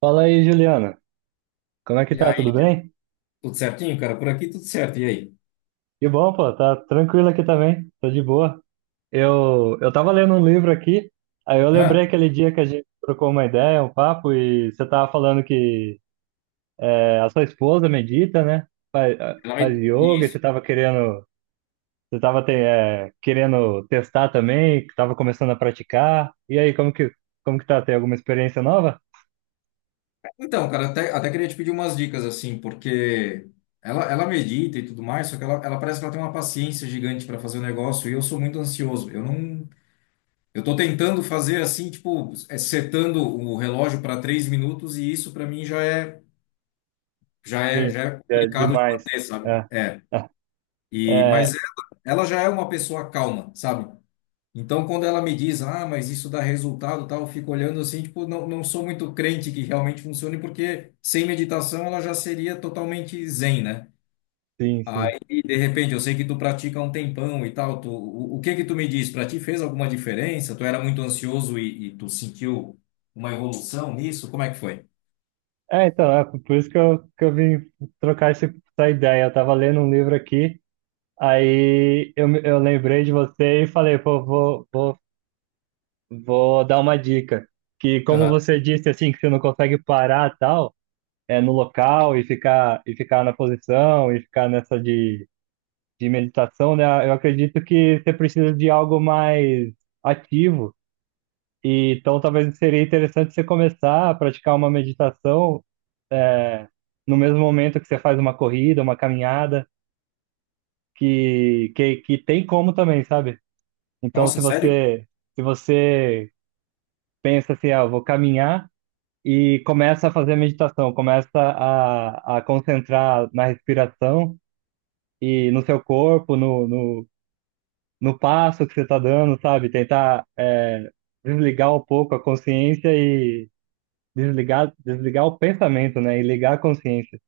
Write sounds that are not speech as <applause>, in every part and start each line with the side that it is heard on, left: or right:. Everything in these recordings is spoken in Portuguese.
right: Fala aí, Juliana. Como é que
left: E
right: tá?
left: aí,
right: Tudo
left: Diego,
right: bem?
left: tudo certinho, cara? Por aqui tudo certo. E aí?
right: Que bom, pô. Tá tranquilo aqui também. Tô de boa. Eu tava lendo um livro aqui, aí eu lembrei
left: Ah.
right: aquele dia que a gente trocou uma ideia, um papo, e você tava falando que é, a sua esposa medita, né? Faz, faz yoga, e você
left: Isso.
right: tava querendo, você tava querendo testar também, que tava começando a praticar. E aí, como que tá? Tem alguma experiência nova?
left: Então, cara, até queria te pedir umas dicas, assim, porque ela medita e tudo mais, só que ela parece que ela tem uma paciência gigante para fazer o negócio e eu sou muito ansioso. Eu não. Eu tô tentando fazer assim, tipo, setando o relógio para 3 minutos e isso para mim já é, já é,
right: Sim,
left: já é
right: é
left: complicado de
right: demais.
left: manter, sabe?
right: É,
left: É.
right: <laughs>
left: E, mas
right: é,
left: ela já é uma pessoa calma, sabe? Então, quando ela me diz, ah, mas isso dá resultado, e tal, eu fico olhando assim, tipo, não sou muito crente que realmente funcione, porque sem meditação ela já seria totalmente zen, né?
right: sim, sim.
left: Aí, de repente, eu sei que tu pratica há um tempão e tal, o que que tu me diz? Pra ti fez alguma diferença? Tu era muito ansioso e tu sentiu uma evolução nisso? Como é que foi?
right: É, então, é por isso que eu vim trocar essa ideia. Eu tava lendo um livro aqui, aí eu lembrei de você e falei, pô, vou dar uma dica. Que como
left: Aham.
right: você disse, assim, que você não consegue parar tal, é no local e ficar na posição e ficar nessa de meditação, né? Eu acredito que você precisa de algo mais ativo. E, então, talvez seria interessante você começar a praticar uma meditação no mesmo momento que você faz uma corrida, uma caminhada, que tem como também, sabe? Então,
left: Nossa, sério?
right: se você pensa assim, ah, eu vou caminhar e começa a fazer meditação, começa a concentrar na respiração e no seu corpo, no passo que você está dando, sabe? Tentar desligar um pouco a consciência e desligar o pensamento, né? E ligar a consciência.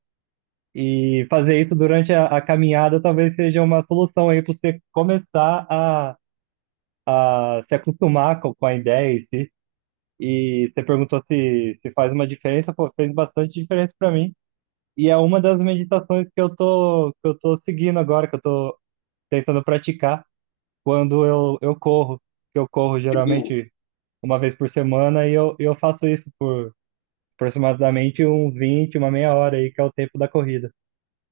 right: E fazer isso durante a caminhada talvez seja uma solução aí para você começar a se acostumar com a ideia em si. E você perguntou se, se faz uma diferença, pô, fez bastante diferença para mim. E é uma das meditações que eu tô seguindo agora, que eu tô tentando praticar quando eu corro. Eu corro
left: Tipo,
right: geralmente uma vez por semana e eu faço isso por aproximadamente uns 20 uma meia hora aí, que é o tempo da corrida.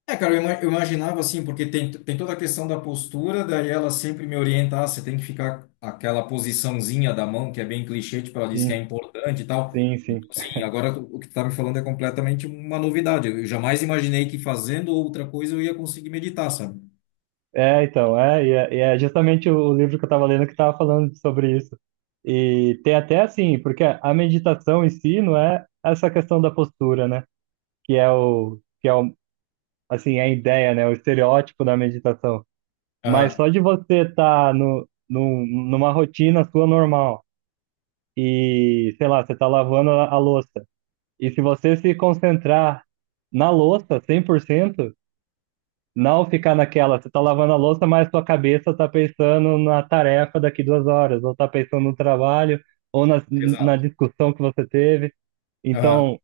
left: é, cara, eu imaginava assim, porque tem toda a questão da postura, daí ela sempre me orienta, ah, você tem que ficar aquela posiçãozinha da mão, que é bem clichê, tipo, ela diz que é
right: Sim,
left: importante e tal.
right: sim,
left: Então,
right: sim.
left: assim, agora o que tu tá me falando é completamente uma novidade. Eu jamais imaginei que fazendo outra coisa eu ia conseguir meditar, sabe?
right: É, então, e é justamente o livro que eu estava lendo que estava falando sobre isso. E tem até assim, porque a meditação em si não é essa questão da postura, né? Que é o, que é o, assim, a ideia, né? O estereótipo da meditação. Mas
left: Aham,
right: só de você estar no, num- numa rotina sua normal e, sei lá, você está lavando a louça. E se você se concentrar na louça 100%. Não ficar naquela, você tá lavando a louça, mas sua cabeça tá pensando na tarefa daqui duas horas, ou tá pensando no trabalho, ou na
left: exato.
right: discussão que você teve.
left: Aham.
right: Então,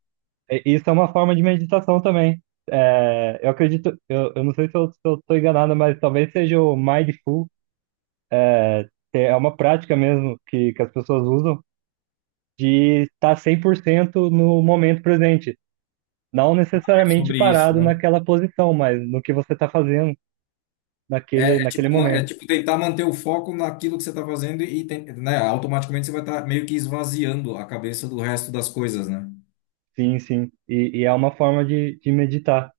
right: isso é uma forma de meditação também. É, eu acredito, eu não sei se eu tô enganado, mas talvez seja o Mindful, que é uma prática mesmo que as pessoas usam, de estar 100% no momento presente. Não
left: É
right: necessariamente
left: sobre isso,
right: parado
left: né?
right: naquela posição, mas no que você está fazendo
left: É, é tipo,
right: naquele
left: é
right: momento.
left: tipo tentar manter o foco naquilo que você tá fazendo e, né, automaticamente você vai estar meio que esvaziando a cabeça do resto das coisas, né?
right: Sim, sim. E é uma forma de meditar.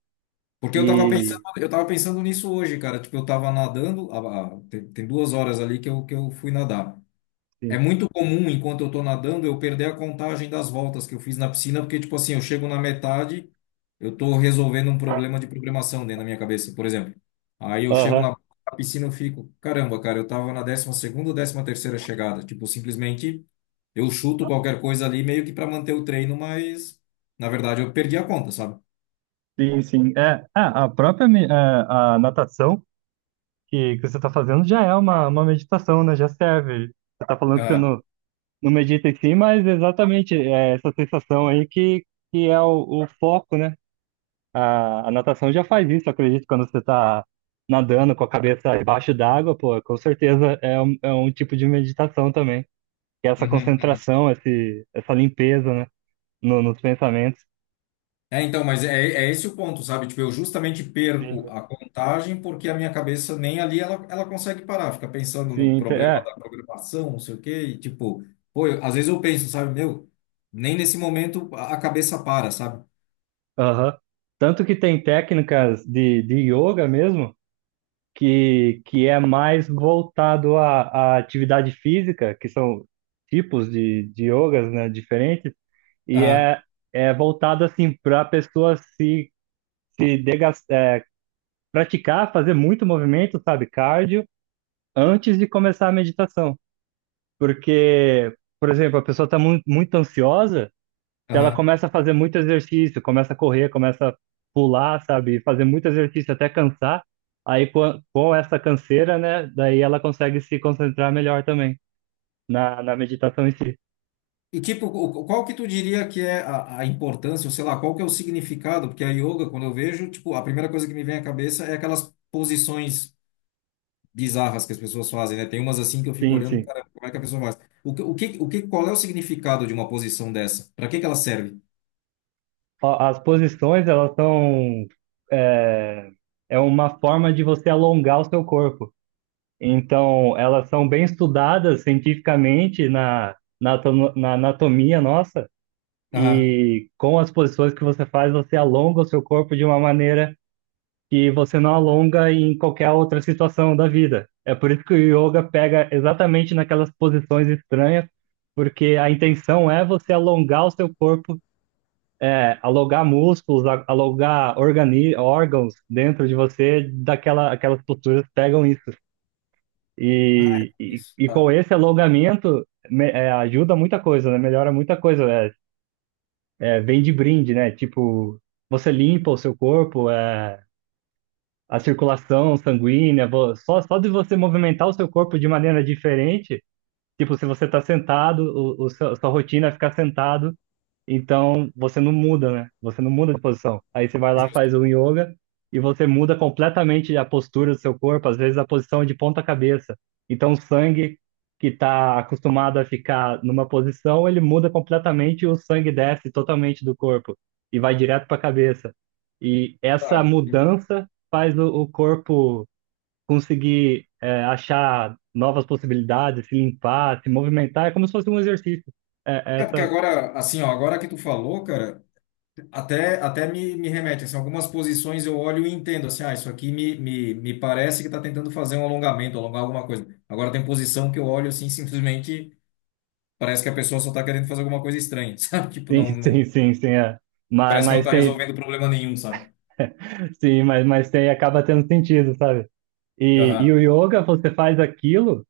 left: Porque eu tava pensando,
right: E
left: eu tava pensando nisso hoje, cara. Tipo, eu tava nadando, tem 2 horas ali que eu fui nadar. É
right: sim.
left: muito comum, enquanto eu tô nadando, eu perder a contagem das voltas que eu fiz na piscina, porque, tipo assim, eu chego na metade, eu tô resolvendo um problema de programação dentro da minha cabeça, por exemplo. Aí eu chego
right: Aham.
left: na piscina, eu fico, caramba, cara, eu tava na 12ª ou 13ª chegada. Tipo, simplesmente eu chuto qualquer coisa ali, meio que para manter o treino, mas, na verdade, eu perdi a conta, sabe?
right: Sim, sim. É, ah, a natação que você está fazendo já é uma meditação, né? Já serve. Você está falando que você
left: Ah.
right: não, não medita em si, mas exatamente é essa sensação aí que é o foco, né? A natação já faz isso, eu acredito, quando você está nadando com a cabeça debaixo d'água, pô, com certeza é um tipo de meditação também. Que é essa
left: Uhum, uhum.
right: concentração, essa limpeza, né? Nos pensamentos.
left: É, então, mas é esse o ponto, sabe? Tipo, eu justamente perco
right: Sim,
left: a contagem porque a minha cabeça nem ali ela consegue parar, fica pensando no
right: sim,
left: problema
right: é.
left: da programação, não sei o quê, e tipo, pô, às vezes eu penso, sabe, meu, nem nesse momento a cabeça para, sabe?
right: Aham. Tanto que tem técnicas de yoga mesmo, que é mais voltado à, à atividade física, que são tipos de yogas, né, diferentes, e
left: Aham,
right: é, é voltado assim para a pessoa se, se degas- é, praticar, fazer muito movimento, sabe, cardio, antes de começar a meditação. Porque, por exemplo, a pessoa está muito ansiosa se ela
left: aham.
right: começa a fazer muito exercício, começa a correr, começa a pular, sabe? Fazer muito exercício até cansar. Aí com essa canseira, né? Daí ela consegue se concentrar melhor também na, na meditação em si.
left: E tipo, qual que tu diria que é a importância, ou sei lá, qual que é o significado? Porque a yoga, quando eu vejo, tipo, a primeira coisa que me vem à cabeça é aquelas posições bizarras que as pessoas fazem, né? Tem umas assim que eu fico
right: Sim,
left: olhando,
right: sim.
left: cara, como é que a pessoa faz? Qual é o significado de uma posição dessa? Para que que ela serve?
right: Ó, as posições, elas são. É, é uma forma de você alongar o seu corpo. Então, elas são bem estudadas cientificamente na anatomia nossa.
left: Aham.
right: E com as posições que você faz, você alonga o seu corpo de uma maneira que você não alonga em qualquer outra situação da vida. É por isso que o yoga pega exatamente naquelas posições estranhas, porque a intenção é você alongar o seu corpo, é, alongar músculos, a- alongar organi órgãos dentro de você, aquelas posturas pegam isso. E com esse alongamento ajuda muita coisa, né? Melhora muita coisa. É, vem de brinde, né? Tipo, você limpa o seu corpo, é, a circulação sanguínea, só de você movimentar o seu corpo de maneira diferente, tipo, se você está sentado, o seu- a sua rotina é ficar sentado, então você não muda, né? Você não muda de posição. Aí você vai lá, faz o yoga e você muda completamente a postura do seu corpo, às vezes a posição de ponta cabeça. Então o sangue que está acostumado a ficar numa posição, ele muda completamente e o sangue desce totalmente do corpo e vai direto para a cabeça. E essa
left: Tá.
right: mudança faz o corpo conseguir achar novas possibilidades, se limpar, se movimentar. É como se fosse um exercício. É,
left: É porque
right: essa...
left: agora, assim, ó, agora que tu falou, cara, até me remete, assim, algumas posições eu olho e entendo, assim, ah, isso aqui me parece que tá tentando fazer um alongamento, alongar alguma coisa. Agora tem posição que eu olho, assim, simplesmente parece que a pessoa só tá querendo fazer alguma coisa estranha, <laughs> sabe? Tipo,
right: Sim,
left: não,
right: <laughs>
left: não,
right: sim, sim, sim, é. Mas,
left: parece que não
right: mas
left: tá
right: tem,
left: resolvendo problema nenhum, sabe?
right: sim, mas tem, acaba tendo sentido, sabe?
left: Aham.
right: E o yoga, você faz aquilo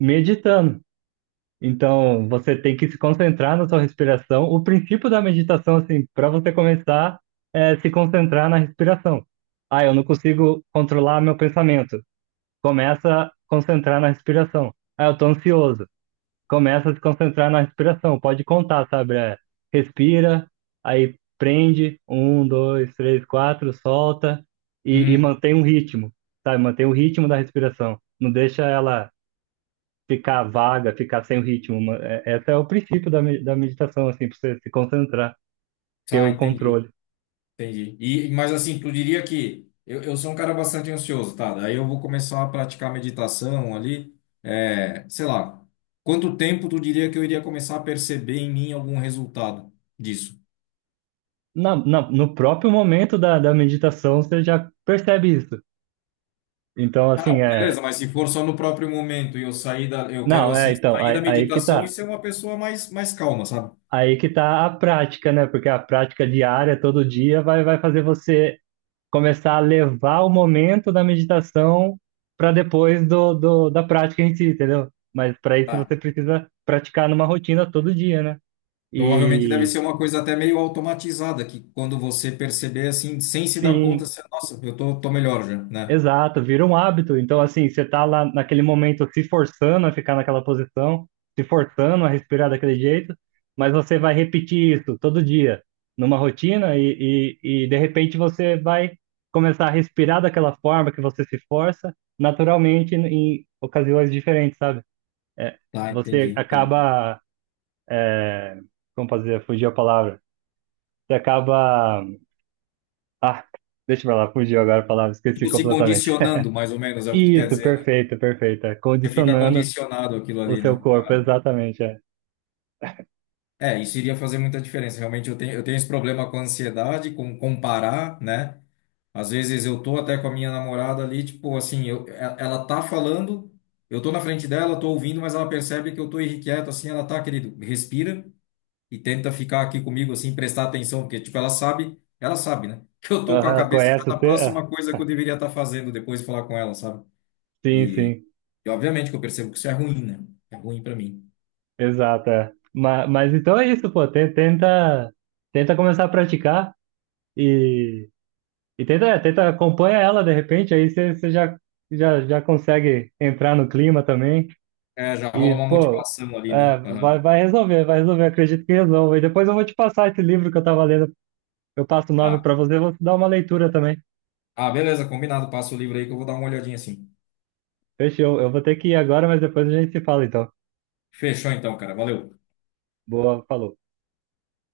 right: meditando. Então, você tem que se concentrar na sua respiração. O princípio da meditação, assim, para você começar, é se concentrar na respiração. Ah, eu não consigo controlar meu pensamento. Começa a concentrar na respiração. Ah, eu tô ansioso. Começa a se concentrar na respiração. Pode contar, sabe? É, respira, aí prende, um, dois, três, quatro, solta e
left: Uhum.
right: mantém um ritmo, sabe? Mantém o ritmo da respiração. Não deixa ela ficar vaga, ficar sem o ritmo. Esse é o princípio da, da meditação, assim, para você se concentrar, ter
left: Tá,
right: o
left: entendi.
right: controle.
left: Entendi. E, mas assim, tu diria que eu sou um cara bastante ansioso, tá? Daí eu vou começar a praticar meditação ali. É, sei lá, quanto tempo tu diria que eu iria começar a perceber em mim algum resultado disso?
right: No próprio momento da, da meditação, você já percebe isso. Então,
left: Ah, não,
right: assim, é.
left: beleza, mas se for só no próprio momento e eu sair da, eu quero
right: Não,
left: assim,
right: é, então,
left: sair da
right: aí que
left: meditação e
right: tá.
left: ser uma pessoa mais, mais calma, sabe?
right: Aí que tá a prática, né? Porque a prática diária, todo dia, vai fazer você começar a levar o momento da meditação para depois da prática em si, entendeu? Mas para isso
left: Tá.
right: você precisa praticar numa rotina todo dia, né?
left: Provavelmente deve
right: E
left: ser uma coisa até meio automatizada, que quando você perceber assim, sem se dar conta,
right: sim,
left: você, nossa, eu tô melhor já, né?
right: exato, vira um hábito. Então, assim, você tá lá naquele momento se forçando a ficar naquela posição, se forçando a respirar daquele jeito, mas você vai repetir isso todo dia, numa rotina, e de repente você vai começar a respirar daquela forma que você se força, naturalmente, em ocasiões diferentes, sabe? É,
left: Tá, entendi,
right: você
left: entendi.
right: acaba. É, como fazer? Fugiu a palavra. Você acaba. Ah, deixa pra lá, fugiu agora a palavra, esqueci
left: Tipo, se
right: completamente.
left: condicionando, mais ou menos, é o que tu quer
right: Isso,
left: dizer, né?
right: perfeito, perfeito. É,
left: Você fica
right: condicionando
left: condicionado aquilo
right: o
left: ali,
right: seu
left: né?
right: corpo, exatamente. É.
left: É, isso iria fazer muita diferença. Realmente, eu tenho esse problema com ansiedade, com comparar, né? Às vezes eu tô até com a minha namorada ali, tipo, assim, ela tá falando, eu tô na frente dela, tô ouvindo, mas ela percebe que eu tô irrequieto, assim, ela tá, querido, respira e tenta ficar aqui comigo, assim, prestar atenção, porque, tipo, ela sabe, né? <laughs> Que eu tô com a
right: Aham,
left: cabeça
right: conhece
left: na
right: você? É.
left: próxima coisa que eu deveria estar fazendo depois de falar com ela, sabe?
right: Sim,
left: e
right: sim,
left: E obviamente que eu percebo que isso é ruim, né? É ruim pra mim.
right: exato. É. Mas então é isso, pô. Tenta, tenta começar a praticar e, e tenta, é, tenta acompanha ela de repente, aí você já, já consegue entrar no clima também.
left: É, já rola
right: E,
left: uma
right: pô,
left: motivação ali,
right: é,
left: né? Aham.
right: vai resolver, vai resolver. Acredito que resolva. E depois eu vou te passar esse livro que eu tava lendo. Eu passo o nome
left: Tá.
right: pra você, vou te dar uma leitura também.
left: Ah, beleza, combinado. Passa o livro aí que eu vou dar uma olhadinha assim.
right: Fechou. Eu vou ter que ir agora, mas depois a gente se fala, então.
left: Fechou então, cara. Valeu.
right: Boa, falou.